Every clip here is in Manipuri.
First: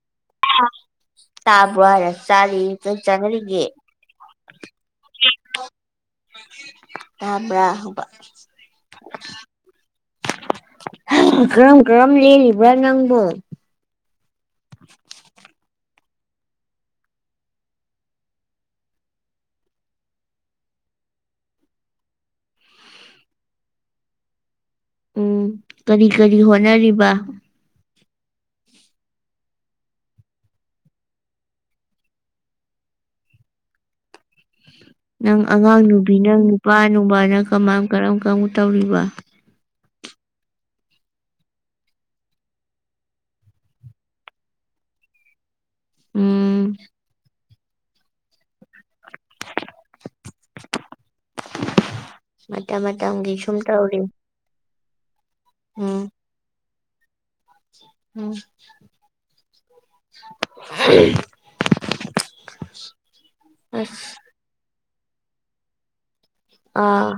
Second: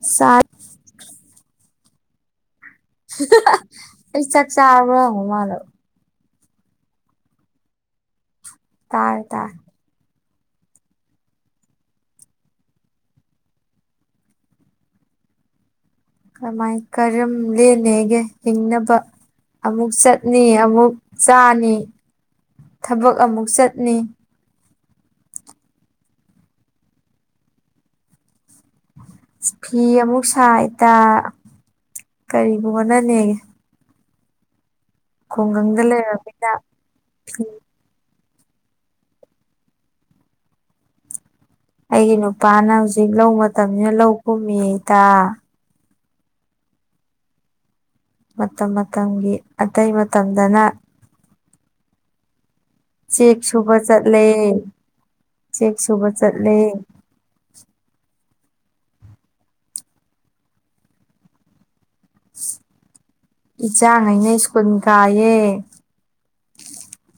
ꯁꯥꯠ ꯇꯥꯕ꯭ꯔꯣ ꯍꯥꯏꯔ ꯆꯔꯤ ꯆꯩ ꯆꯅꯔꯤꯒꯦ ꯑꯩ ꯆꯥꯛ ꯆꯥꯕ꯭ꯔꯥ ꯍꯪꯕ ꯃꯥꯜꯂꯣ ꯇꯥꯕ꯭ꯔ ꯍꯪꯕ ꯇꯥꯔꯦ ꯇꯔꯦ ꯀꯔꯝ ꯀꯔꯝ ꯂꯩꯔꯤꯕ꯭ꯔꯥ ꯅꯪꯕꯨ ꯀꯃꯥꯏ ꯀꯔꯝ ꯂꯦꯟꯅꯦꯒꯦ ꯍꯤꯡꯅꯕ ꯑꯃꯨꯛ ꯆꯠꯅꯤ ꯑꯃꯨꯛ ꯆꯥꯅꯤ ꯊꯕꯛ ꯑꯃꯨꯛ ꯆꯠꯅꯤ ꯎꯝ ꯀꯔꯤ ꯀꯔꯤ ꯍꯣꯠꯅꯔꯤꯕ ꯐꯤ ꯑꯃꯨꯛ ꯁꯥꯏꯇ ꯀꯔꯤꯕꯨ ꯍꯣꯠꯅꯅꯦꯒꯦ ꯅꯪ ꯑꯉꯥꯡ ꯈꯨꯡꯒꯪꯗ ꯅꯨꯕꯤ ꯅꯪ ꯂꯩꯔꯕꯅꯤꯅ ꯅꯨꯄꯥ ꯅꯨꯡꯕꯥꯅ ꯐꯤ ꯀꯃꯥꯏ ꯀꯔꯝ ꯀꯔꯝ ꯇꯧꯔꯤꯕ ꯑꯩꯒꯤ ꯅꯨꯄꯥꯅ ꯍꯧꯖꯤꯛ ꯂꯧ ꯃꯇꯝꯅꯤꯅ ꯂꯧ ꯀꯨꯝꯃꯤꯌꯦ ꯏꯇꯥ ꯎꯝ ꯃꯇꯝ ꯃꯇꯝꯒꯤ ꯑꯇꯩ ꯃꯇꯝꯗꯅ [inaudible] ꯃꯇꯥ ꯃꯇꯥ ꯆꯦꯛ ꯁꯨꯕ ꯆꯠꯂꯦ ꯆꯦꯛ ꯁꯨꯕ ꯎꯝ ꯆꯠꯂꯦ ꯎꯝ ꯑꯁ ꯏꯆꯥꯥꯡꯍꯩꯅ ꯁ꯭ꯀꯨꯟ ꯀꯥꯏꯌꯦ ꯑꯥ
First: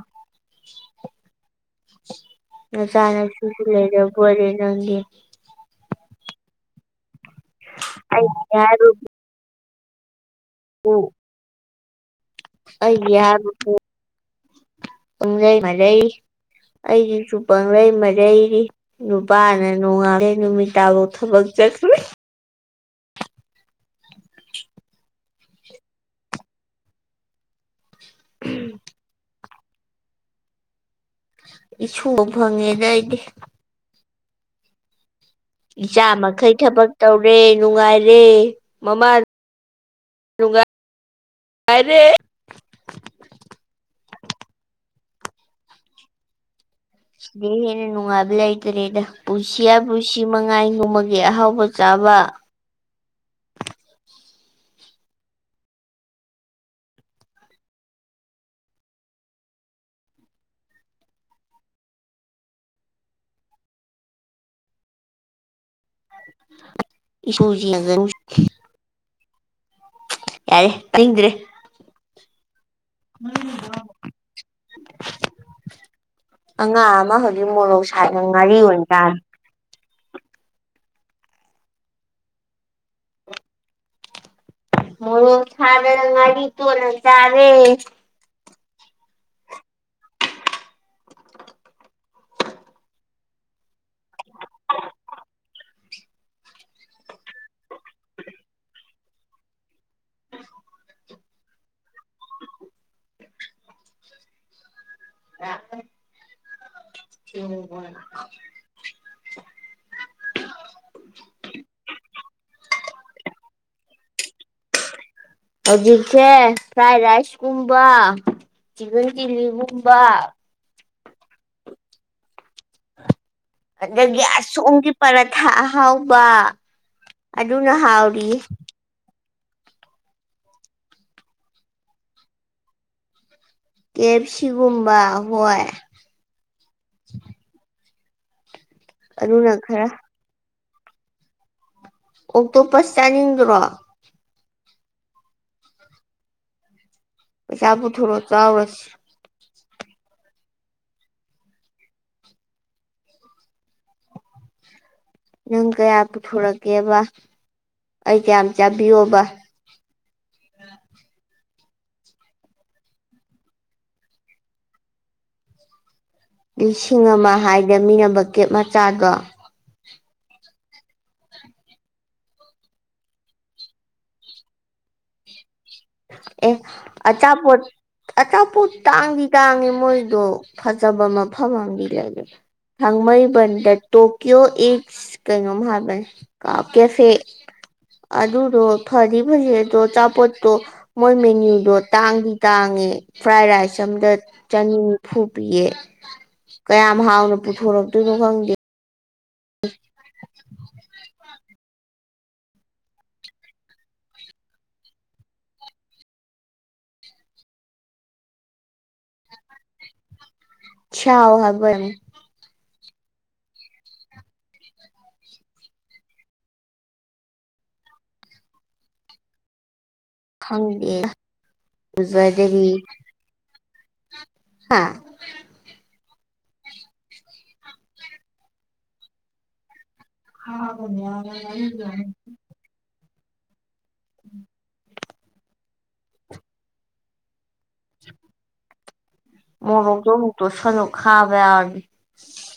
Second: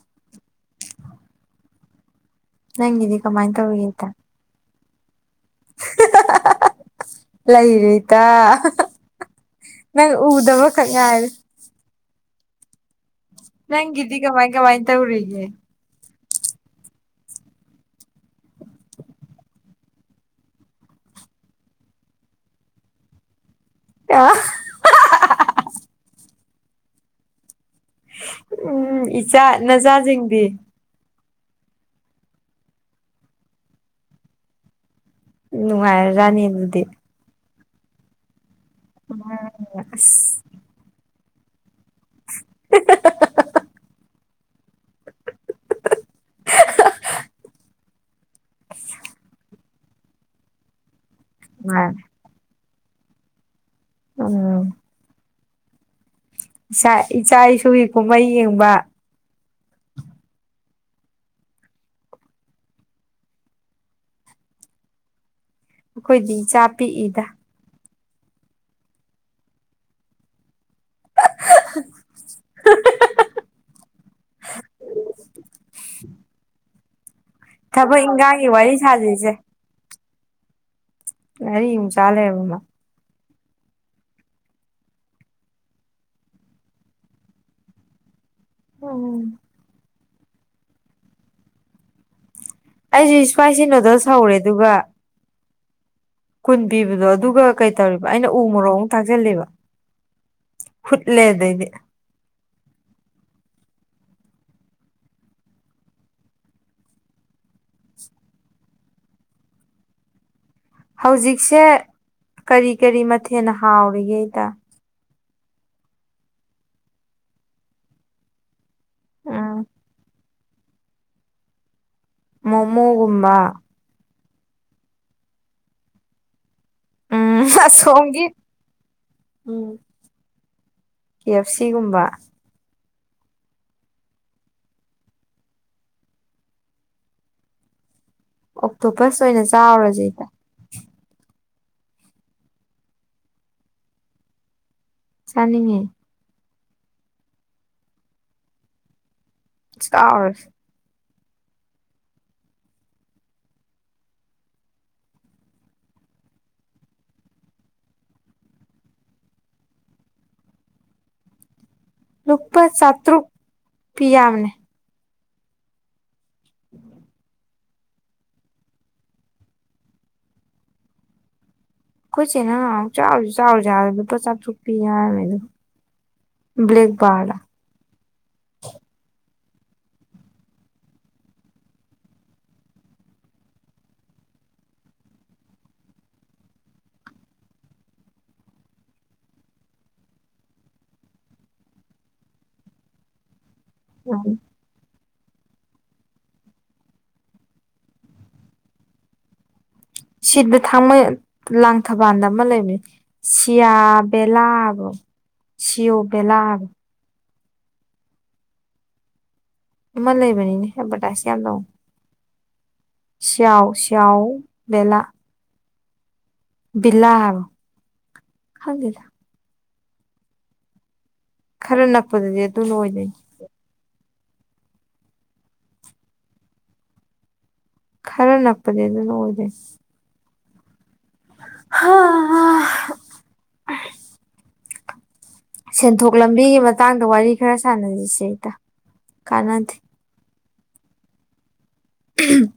ꯅꯆꯥꯥ ꯅꯪꯒꯤꯗꯤ ꯀꯃꯥꯏꯅ ꯅꯁꯨꯁꯨ ꯇꯧꯔꯤꯒꯦ ꯏꯇꯥ ꯂꯩꯔꯕꯣꯏꯔꯦ ꯅꯪꯒꯤ ꯂꯩꯔꯦ ꯏꯇꯥ ꯑꯩꯒꯤ ꯍꯥꯏꯕꯕꯨ ꯅꯪ ꯎꯗꯕꯈꯛ ꯉꯥꯏꯔꯦ ꯑꯩꯒꯤ ꯌꯥꯕꯨ ꯅꯪꯒꯤꯗꯤ ꯀꯃꯥꯏ ꯀꯃꯥꯏ ꯇꯧꯔꯤꯒꯦ ꯄꯪꯂꯩ ꯃꯔꯩ ꯑꯩꯒꯤꯁꯨ ꯄꯥꯡꯂꯩ ꯃꯔꯩꯔꯤ ꯅꯨꯄꯥꯅ ꯅꯣꯡꯉꯥꯟꯗꯩꯩ ꯅꯨꯃꯤꯠ ꯇꯕꯨ ꯊꯕꯛ ꯆꯠ ꯑꯥ ꯎꯝ ꯏꯆꯥ ꯅꯆꯥꯖꯤꯡꯗꯤ ꯏꯁꯨꯕꯨ ꯐꯪꯉꯦꯗ ꯑꯩꯗꯤ ꯏꯆꯥ ꯅꯨꯡꯉꯥꯏꯔꯖꯥꯠꯅꯤ ꯃꯈꯩ ꯑꯗꯨꯗꯤ ꯊꯕꯛ ꯇꯧꯔꯦ ꯅꯨꯡꯉꯥꯏꯔꯦ ꯃꯃꯥ ꯑꯁ ꯅꯨꯡꯉꯥꯏ ꯑꯥꯏꯔꯦ [unintelligible] ꯏꯦ ꯍꯦꯟꯅ ꯅꯨꯡꯉꯥꯏꯕ ꯂꯩꯇꯔꯦꯗ ꯄꯨꯁꯤꯌꯥ ꯄꯨꯁꯤ ꯃꯉꯥꯏ ꯉꯨꯝꯃꯒꯦ ꯑꯍꯥꯎ ꯕꯨ ꯅꯨꯡꯉꯥꯏꯔꯦ ꯆꯥꯕ ꯎꯝ ꯏꯆꯥ ꯏꯁꯨꯒꯤ ꯀꯨꯝꯍꯩ ꯌꯦꯡꯕ ꯑꯩꯈꯣꯏꯗꯤ ꯏꯆꯥ ꯄꯤꯛꯏꯗ ꯄꯖꯤ ꯂꯒꯅꯤ ꯌꯥꯔꯦ ꯇꯗ꯭ꯔꯦ [inaudible] ꯑꯉꯥꯡ ꯑꯃ ꯍꯧꯖꯤꯛ ꯃꯣꯔꯣꯛ ꯊꯕꯛ ꯁꯥꯏꯠꯅ ꯏꯟꯈꯥꯡꯒꯤ ꯉꯥꯔꯤ ꯋꯥꯔꯤ ꯑꯣꯏꯅ ꯆꯥꯔꯦ ꯁꯥꯖꯩꯁꯦ ꯉꯔꯤ ꯑꯃꯨꯛ ꯆꯥꯂꯩꯔꯕ ꯃ ꯃꯣꯔꯣꯛ ꯊꯗꯅ ꯉꯥꯔꯤ ꯇꯣꯠꯂ ꯆꯔꯦ ꯎꯝ ꯑꯩꯁꯨ ꯏꯁꯄꯥꯏꯁꯤ ꯅꯣꯗꯜꯁ ꯍꯧꯔꯦ ꯑꯗꯨꯒ ꯀꯨꯟ ꯄꯤꯕꯗꯣ ꯑꯗꯨꯒ ꯀꯩ ꯇꯧꯔꯤꯕ ꯑꯩꯅ ꯎ ꯃꯣꯔꯣꯛ ꯑꯃꯨꯛ ꯊꯥꯛꯆꯜꯂꯦꯕ ꯂꯦꯗꯩꯗꯤ [unintelligible] ꯍꯧꯖꯤꯛꯁꯦ ꯀꯔꯤ ꯀꯔꯤ ꯃꯊꯦꯜꯅ ꯍꯥꯎꯔꯤꯒꯦꯗ ꯍꯧꯖꯤꯛꯁꯦ ꯐ꯭ꯔꯥꯏ ꯔꯥꯏꯁꯀꯨꯝꯕ ꯆꯤꯛꯀꯟ ꯎꯝ ꯆꯤꯂꯤꯒꯨꯝꯕ ꯃꯣꯃꯣꯒꯨꯝꯕ ꯑꯗꯒꯤ ꯑꯁꯣꯝꯒꯤ ꯄꯔꯊꯥ ꯑꯍꯥꯎꯕ ꯎꯝ ꯑꯗꯨꯅ ꯑꯁ ꯍꯣꯡꯒꯤ ꯍꯥꯎꯔꯤꯌꯦ ꯎꯝ ꯀ ꯑꯦꯐ ꯁꯤꯒꯨꯝꯕ ꯀ ꯑꯦꯞ ꯁꯤꯒꯨꯝꯕ ꯍꯣꯏ ꯑꯣꯛꯇꯣꯄꯁ ꯑꯣꯏꯅ ꯑꯗꯨꯅ ꯈꯔ ꯆꯥꯎꯔꯁꯦ ꯏꯗ ꯑꯣꯛꯇꯣꯞ ꯄꯁ ꯆꯥꯅꯤꯡꯗ꯭ꯔꯣ ꯆꯥꯅꯤꯡꯉꯦ ꯄꯩꯁꯥ ꯄꯨꯊꯣꯔ ꯆꯥꯎꯔꯁꯤ ꯁꯇꯥꯔ ꯅꯪ ꯀꯌꯥ ꯄꯨꯊꯣꯔꯛꯀꯦꯕ ꯑꯩ ꯀꯌꯥꯝ ꯆꯥꯕꯤꯌꯣꯕ ꯂꯨꯄꯥ ꯆꯥꯇ꯭ꯔꯨꯛ ꯄꯤ ꯌꯥꯝꯕꯅꯦ ꯂꯤꯁꯤꯡ ꯑꯃ ꯍꯥꯏꯗꯃꯤꯅꯕ ꯀꯦꯞ ꯃꯆꯥꯗꯣ ꯑꯩꯈꯠꯁꯦꯅ ꯆꯥꯎꯁꯨ ꯆꯥꯎꯁꯨ ꯂꯨꯄꯥ ꯆꯥꯁꯨꯛ ꯄꯤ ꯌꯥꯔꯃꯦꯗꯣ ꯑꯦ ꯑ ꯆꯥꯄꯣꯠ ꯑꯆꯥꯄꯣꯠ ꯇꯥꯡꯗꯤ ꯇꯥꯡꯉꯤ ꯃꯣꯏꯗꯣ ꯐꯖꯕ ꯃꯐꯝ ꯑꯃꯗꯤ ꯂꯩꯔ ꯍꯪꯃꯕꯟꯗ ꯇꯣꯀꯤꯌꯣ ꯑꯦ ꯀꯩꯅꯣꯝꯥꯕ ꯀꯥꯎ ꯀꯦꯁꯦ ꯑꯗꯨꯗꯣ ꯐꯗꯤ ꯐꯖꯗꯣ ꯑꯥꯄꯣꯠꯇꯣ ꯃꯣꯏ ꯃꯦꯅ꯭ꯨꯗꯣ ꯇꯥꯡꯗꯤ ꯇꯥꯡꯉꯦ ꯐ꯭ꯔꯥꯏ ꯔꯥꯏꯁ ꯑꯝꯗ ꯆꯅꯤꯅꯤꯐꯨ ꯄꯤꯌꯦ ꯀꯌꯥꯝ ꯍꯥꯎꯅ ꯄꯨꯊꯣꯔꯛꯇꯣꯏꯅꯣ ꯈꯪꯗꯦ ꯁꯤꯠ ꯊꯥꯡ ꯂꯥꯡ ꯊꯕꯥꯟꯗ ꯑꯃ ꯂꯩꯕꯅꯦ ꯁꯤꯌꯥ ꯕꯦꯂꯥꯕ ꯁꯤꯌꯣ ꯕꯦꯂꯥꯕ ꯏ ꯂꯩꯕꯅꯤꯅꯦ ꯍꯦ ꯕꯇꯥꯁ ꯁꯥꯎ ꯌꯥꯝ ꯇꯧ ꯍꯥꯏꯕ ꯁꯤꯌꯥꯎ ꯁꯤꯌꯥꯥꯎ ꯕꯦꯂ ꯂꯥ ꯍꯥꯏꯥꯎ ꯈꯪꯒ ꯈꯪꯗꯦ ꯈꯔ ꯅꯛꯄꯗꯗꯤ ꯖꯗꯦꯗꯒꯤ ꯑꯗꯨꯅ ꯑꯣꯏꯗꯣꯏꯅꯤ ꯍꯥꯥ ꯈꯔ ꯅꯞꯄꯗꯤ ꯑꯗꯨ ꯂ ꯑꯣꯏꯔꯦꯁꯤ ꯍꯥꯎ ꯌꯥ ꯌꯥ ꯌꯥꯅꯤ ꯑꯣ ꯎꯝ ꯁꯦꯟꯊꯣꯛ ꯂꯝꯕꯤꯒꯤ ꯃꯇꯥꯡꯗ ꯋꯥꯔꯤ ꯈꯔ ꯁꯥꯟꯅꯔꯤꯁꯦ ꯑꯩꯗ ꯀꯥꯟꯅꯗꯦ ꯍꯣ ꯇꯣꯁꯅ ꯈꯕ ꯎꯝ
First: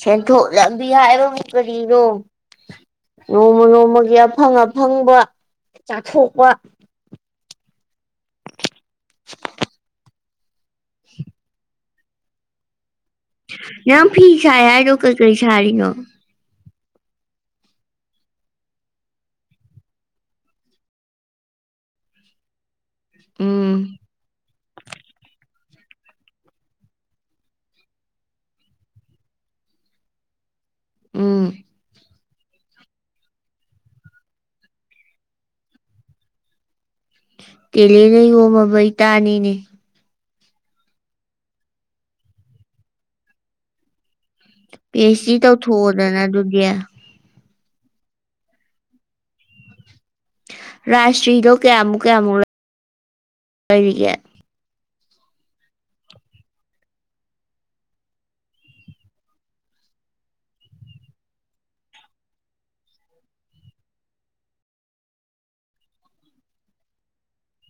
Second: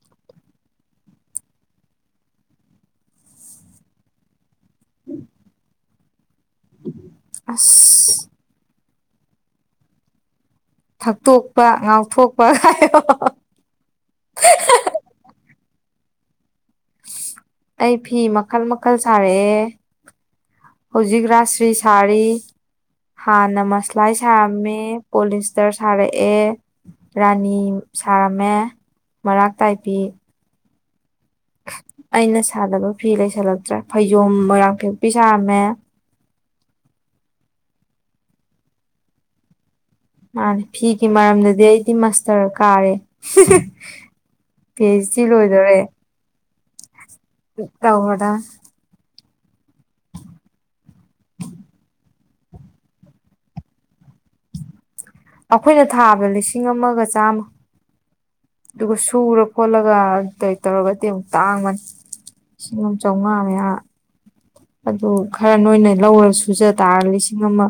ꯁꯦꯟꯊꯣꯛ ꯂꯝꯕꯤ ꯍꯥꯏꯔꯣ ꯀꯔꯤꯅꯣ ꯅꯣꯡꯃ ꯅꯣꯡꯃꯒꯤ ꯑꯐꯪ ꯑꯐꯪꯕ ꯆꯥꯊꯣꯛꯄ ꯑ ꯊꯛꯇꯣꯛꯄ ꯉꯥꯎꯊꯣꯛꯄ ꯌꯥꯝ ꯐꯤꯁ ꯌꯥꯗ ꯀ ꯀꯩ ꯁꯥꯔꯤꯑꯣꯣ ꯑꯩ ꯐꯤ ꯃꯈꯜ ꯃꯈꯜ ꯁꯥꯔꯛꯑꯦ ꯍꯧꯖꯤꯛ ꯔꯥꯥꯁ꯭ꯔꯤ ꯁꯥꯔꯤ ꯍꯥꯟꯅ ꯎꯝ ꯃꯁꯂꯥꯏ ꯁꯥꯔꯝꯃꯦ ꯄꯣꯂꯤꯁꯇꯔ ꯁꯥꯔꯛꯑꯦ ꯔꯥꯅꯤ ꯁꯥꯔꯝꯃꯦ ꯃꯔꯥꯛ ꯇꯥꯏꯄꯤ ꯎꯝ ꯑꯩꯅ ꯁꯥꯗꯕ ꯐꯤ ꯂꯩꯁꯜꯂꯛꯇ꯭ꯔꯦ ꯐꯩꯖꯣꯝ ꯃꯣꯏꯔꯥꯡꯊꯦꯛꯄꯤꯤ ꯁꯥꯔꯝꯃꯦ ꯇꯦꯜꯂꯦꯅ ꯌꯣꯝꯃꯕꯩ ꯇꯥꯅꯤꯅꯦ ꯃꯥꯅꯦ ꯐꯤꯒꯤ ꯃꯔꯝꯗꯗꯤ ꯑꯩꯗꯤ ꯃꯁꯇꯔ ꯀꯥꯔꯦ ꯐꯦꯁꯗꯤ ꯂꯣꯏꯗꯧꯔꯦ ꯅꯅꯗꯨꯗꯤꯌꯥ ꯆ ꯇ ꯍꯣꯗ ꯔꯥꯏꯁꯇ꯭ꯔꯤꯗꯣ ꯀꯌꯥꯃꯨꯛ ꯀꯌꯥꯃꯨꯛ ꯂꯩꯔꯤꯒꯦ ꯑꯩꯈꯣꯏꯅ ꯊꯥꯕꯗ ꯂꯤꯁꯤꯡ ꯑꯃꯒ ꯆꯥꯝꯃ ꯑꯗꯨꯒ ꯁꯨꯔ ꯈꯣꯠꯂꯒ ꯀꯩ ꯇꯧꯔꯒꯗꯤ ꯑꯃꯨꯛ ꯇꯥꯡꯕꯅꯤ ꯂꯤꯁꯤꯡꯣ ꯆꯥꯝꯃꯉꯥ ꯃꯌꯥ ꯑꯗꯨ ꯈꯔ ꯅꯣꯏꯅ ꯂꯧꯔ ꯁꯨꯖ ꯇꯥꯔꯒ ꯂꯤꯁꯤꯡ ꯑꯃ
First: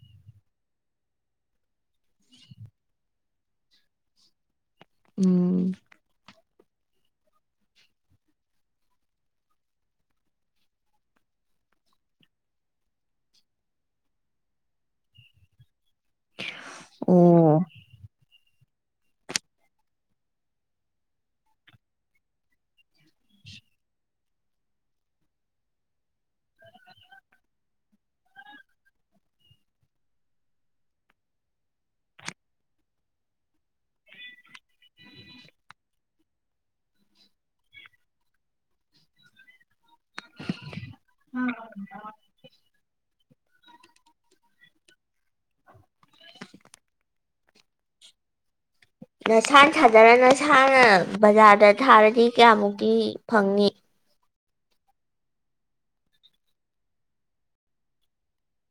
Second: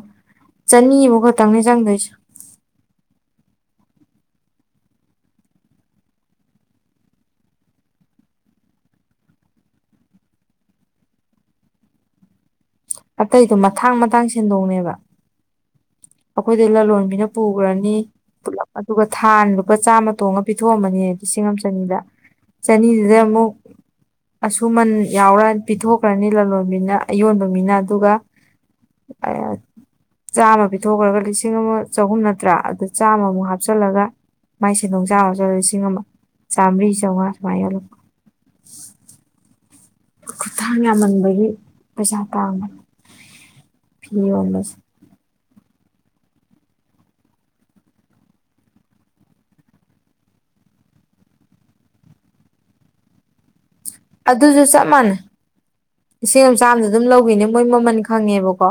ꯆꯅꯤꯐꯥꯎ ꯈꯛꯇꯪꯅꯤ ꯆꯪꯗꯣꯏꯁꯨ ꯎꯝ ꯑꯇꯩꯗꯣ ꯃꯊꯥꯡ ꯃꯊꯥꯡ ꯁꯦꯟꯗꯣꯡꯅꯦꯕ ꯑꯩꯈꯣꯏꯗꯤ ꯂꯂꯣꯟꯕꯤꯅ ꯑꯣ ꯄꯨꯈ꯭ꯔꯅꯤ ꯄꯨꯂꯞ ꯑꯗꯨꯒ ꯊꯥ ꯂꯨꯄꯥ ꯆꯥꯝꯃ ꯇꯣꯡꯉꯒ ꯄꯤꯊꯣꯛꯑꯝꯕꯅꯤ ꯂꯤꯁꯤꯡ ꯑꯃ ꯆꯅꯤꯗ ꯆꯅꯤꯗ ꯑꯃꯨ ꯑꯁꯨꯃꯟ ꯌꯥꯎꯔꯅꯤ ꯄꯤꯊꯣꯛꯈ꯭ꯔꯅꯤ ꯂꯂꯣꯟꯕꯤꯅ ꯑꯌꯣꯟꯕ ꯃꯤꯅ ꯑꯗꯨꯒ ꯑ ꯆꯥꯝꯃ ꯄꯤꯊꯣꯛꯈ꯭ꯔꯒ ꯂꯤꯁꯤꯡ ꯑꯃ ꯆꯍꯨꯝ ꯅꯠꯇ꯭ꯔꯥ ꯑꯗꯨ ꯆꯥꯝꯃꯃꯨꯛ ꯍꯥꯞꯆꯜꯂꯒ ꯃꯥꯏ ꯁꯦꯟꯗꯣꯡ ꯆꯥꯔꯁꯨ ꯂꯤꯁꯤꯡ ꯑꯃ ꯆꯥꯝꯔꯤ ꯆꯥꯝꯃꯉꯥ ꯁꯨꯃꯥꯏꯅ ꯌꯣꯜꯂꯛꯄ ꯈꯨꯠꯊꯥꯡ ꯌꯥꯝꯃꯟꯕꯒꯤ ꯄꯩꯁꯥ ꯇꯥꯡꯝꯕꯅꯤ ꯐꯤ ꯌꯣꯟꯕꯁꯦ ꯅꯁꯥꯅ ꯁꯥꯥꯖꯔ ꯅꯁꯥꯅ ꯕꯖꯥꯔꯗ ꯊꯥꯔꯗꯤ ꯀꯌꯥꯃꯨꯛꯇꯤ ꯐꯪꯅꯤ ꯑꯗꯨꯁꯨ ꯆꯞ ꯃꯥꯟꯅꯩ ꯏꯁꯤꯡ ꯑꯃ ꯆꯥꯝꯗ ꯑꯗꯨꯝ ꯂꯧꯕꯤꯅꯦ ꯃꯣꯏ ꯃꯃꯜ ꯈꯪꯉꯦꯕꯀꯣ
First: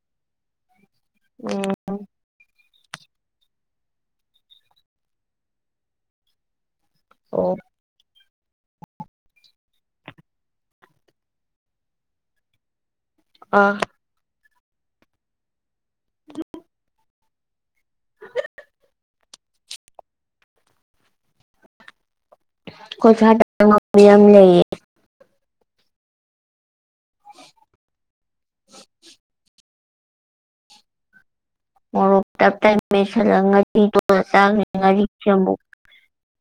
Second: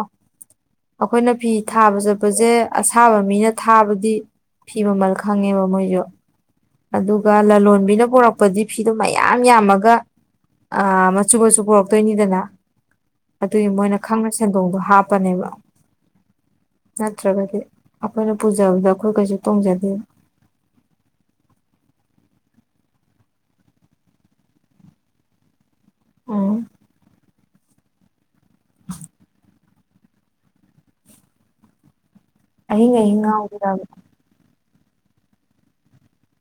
ꯑꯩꯈꯣꯏꯅ ꯐꯤ ꯎꯝ ꯊꯥꯕ ꯆꯠꯄꯁꯦ ꯑꯁꯥꯕ ꯃꯤꯅ ꯊꯥꯕꯗꯤ ꯐꯤꯕꯃꯜ ꯈꯪꯉꯦꯕ ꯃꯣꯏꯁꯨ ꯑꯗꯨꯒ ꯑꯣ ꯂꯂꯣꯟꯕꯤꯅ ꯄꯨꯔꯛꯄꯗꯤ ꯐꯤꯗꯣ ꯃꯌꯥꯝ ꯌꯥꯝꯃꯒ ꯑ ꯃꯆꯨ ꯃꯆꯨ ꯄꯨꯔꯛꯇꯣꯏꯅꯤꯗꯅ ꯑꯗꯨꯒꯤ ꯑꯥ ꯃꯣꯏꯅ ꯈꯪꯅ ꯁꯦꯟꯗꯣꯡꯗꯣ ꯍꯥꯞꯄꯅꯦꯕ ꯅꯠꯇ꯭ꯔꯒꯗꯤ ꯑꯩꯈꯣꯏꯅ ꯄꯨꯖꯕꯗ ꯑꯩꯈꯣꯏ ꯀꯩꯁꯨ ꯇꯣꯡꯖꯗꯦ ꯀꯊꯥ ꯌꯥꯝꯝ ꯂꯩꯌꯦ ꯎꯝ ꯃ ꯇ ꯑꯍꯤꯡ ꯑꯍꯤꯡ ꯉꯥꯎꯕꯤꯔꯕ ꯇꯁ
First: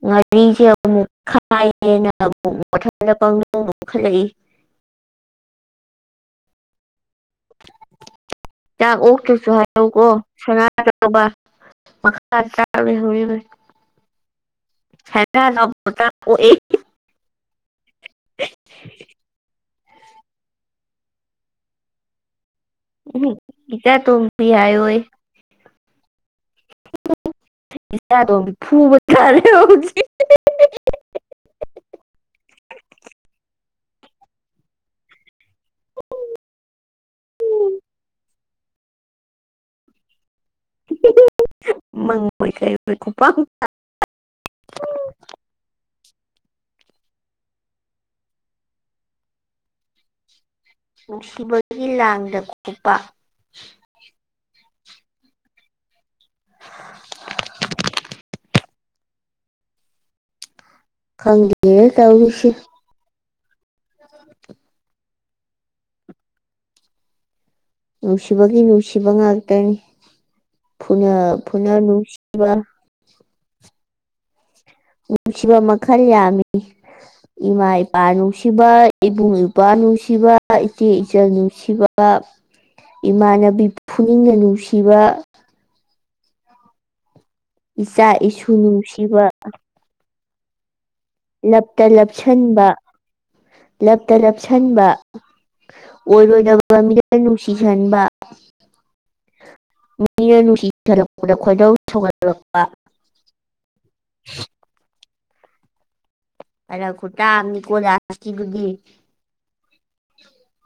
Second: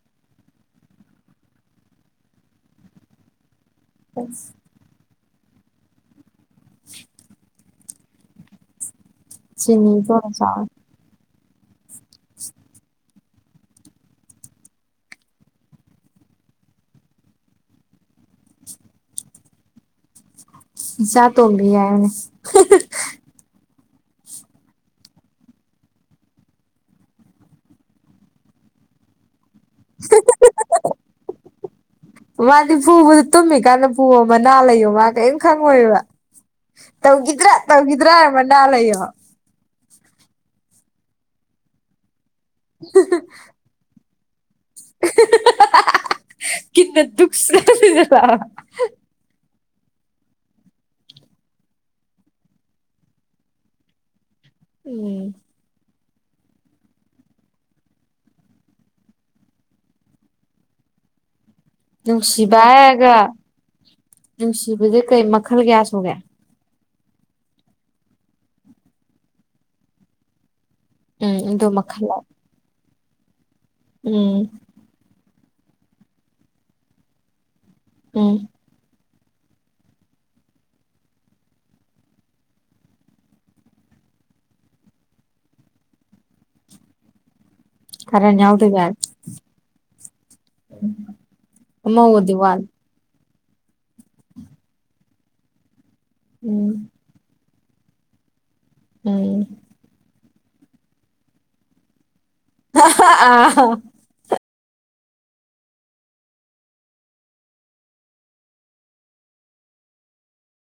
ꯉꯥꯔꯤꯁꯦ ꯑꯃꯨꯛ ꯈꯥꯏꯌꯦꯦꯅ ꯑꯃꯨꯛ ꯃꯊ ꯄꯗꯧꯈꯠꯂꯛꯏ [unintelligible] ꯆꯥꯛ ꯑꯣꯛꯇꯁꯨ ꯍꯥꯏꯔꯛꯑꯣ ꯀꯣ ꯆꯤꯅꯤꯗꯣ ꯆꯥꯎꯔꯦ ꯁꯣꯅꯥꯠ [unintelligible] ꯁꯅꯥ ꯑꯣꯛꯑꯦ ꯏꯆꯥꯇꯣꯡꯕꯤ ꯍꯥꯏꯅꯦ ꯎꯝ ꯏꯆꯥ ꯇꯣꯝꯕꯤ ꯍꯥꯏꯌꯣꯌꯦ ꯏꯆꯥꯈꯣꯝꯕꯤ ꯐꯨꯕ ꯇꯥꯔꯦ ꯍꯨꯖꯤꯛ [inaudible] ꯃꯥꯗꯤ ꯐꯨꯕꯗꯣ ꯇꯨꯝꯃꯤꯀꯥꯟꯗ ꯄꯨꯑꯣ ꯃꯅꯥ ꯂꯩꯌꯣ ꯃꯥ ꯀꯔꯤꯝ ꯈꯪꯉꯣꯏꯕ ꯇꯧꯈꯤꯗ꯭ꯔꯥ ꯇꯧꯈꯤꯗ꯭ꯔꯥ ꯍꯥꯏ ꯃꯅꯥ ꯂꯩꯌꯣ ꯃꯪꯉꯣꯏꯈꯩ ꯑꯩꯣꯏ ꯈꯣꯄ ꯀ ꯗꯨꯈ ꯅꯨꯡꯁꯤꯕꯒꯤ ꯂꯥꯡꯗ ꯀꯣꯛꯄ ꯎꯝ ꯍꯪꯦ ꯇꯧꯁꯤ ꯍꯒ ꯅꯨꯡꯁꯤꯕꯁꯦ ꯀꯩ ꯃꯈꯜ ꯀꯌꯥ ꯁꯣꯒꯦ ꯅꯨꯡꯁꯤꯕꯒꯤ ꯅꯨꯡꯁꯤꯕ ꯉꯥꯛꯇꯅꯤ ꯐꯨꯅ ꯎꯝ ꯑꯗꯨ ꯐꯨꯅ ꯃꯈꯜ ꯅꯨꯡꯁꯤꯕ ꯎꯝ ꯅꯨꯡꯁꯤꯕ ꯃꯈꯜ ꯌꯥꯝꯃꯤ ꯏꯃꯥ ꯏꯄꯥ ꯎꯝ ꯅꯨꯡꯁꯤꯕ ꯏꯕꯨꯡ ꯏꯄꯥ꯭ꯋꯥ ꯅꯨꯡꯁꯤꯕ ꯏꯆꯦ ꯏꯆꯜ ꯅꯨꯡꯁꯤꯕ ꯏꯃꯥꯟꯅꯕꯤ ꯐꯨꯅꯤꯡꯅ ꯅꯨꯡꯁꯤꯕ ꯏꯆꯥ ꯀꯔꯟ ꯏꯁꯨ ꯅꯨꯡꯁꯤꯕ ꯎꯝ ꯂꯞꯇ ꯂꯞꯁꯟꯕ ꯂꯞꯇ ꯂꯞꯁꯟꯕ ꯎꯝ ꯑꯣꯏꯔꯣꯏꯗꯕ ꯃꯤꯗ ꯅꯨꯡꯁꯤꯁꯟꯕ ꯎꯝ ꯃꯤꯅ ꯅꯨꯡꯁꯤꯖꯔꯛꯄꯗ ꯈꯣꯏꯗꯧ ꯁꯧꯒꯠꯂꯛꯄ ꯑꯍꯥ ꯑꯥꯍꯥ ꯐꯔꯛ ꯈꯨꯇꯥ ꯑꯃꯅꯤ ꯂꯥꯁꯀꯥꯗꯨꯗꯤ ꯑꯗꯨꯗꯤ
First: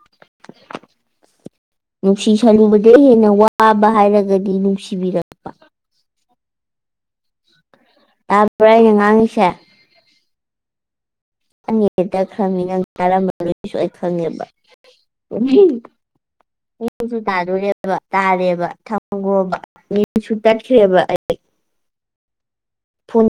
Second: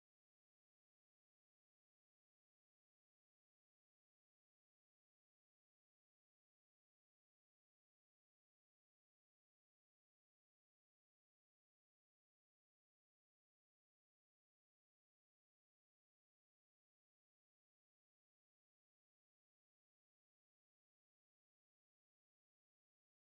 [inaudible] ꯅꯨꯡꯁꯤ ꯁꯟꯂꯨꯕꯗꯒꯤ ꯍꯦꯟꯅ ꯋꯥꯕ ꯍꯥꯏꯔꯒꯗꯤ ꯅꯨꯡꯁꯤꯕꯤꯔꯛ ꯇꯥꯕ꯭ꯔꯥ ꯑꯩꯅ ꯉꯥꯡꯉꯤꯁꯦ ꯑꯩꯅ ꯍꯦꯛꯇ ꯈꯪꯉꯩ ꯅꯪ ꯇꯔꯝꯃꯔꯣꯏꯁꯨ ꯇꯨꯃꯤꯟ ꯃꯤꯁꯨ ꯇꯥꯗꯣꯔꯦꯕ ꯇꯥꯔꯦꯕ ꯊꯝꯈ꯭ꯔꯣꯕ ꯃꯤꯅꯠꯁꯨ ꯇꯠꯈꯔ꯭ꯦꯕ ꯑꯩ ꯐꯣꯟ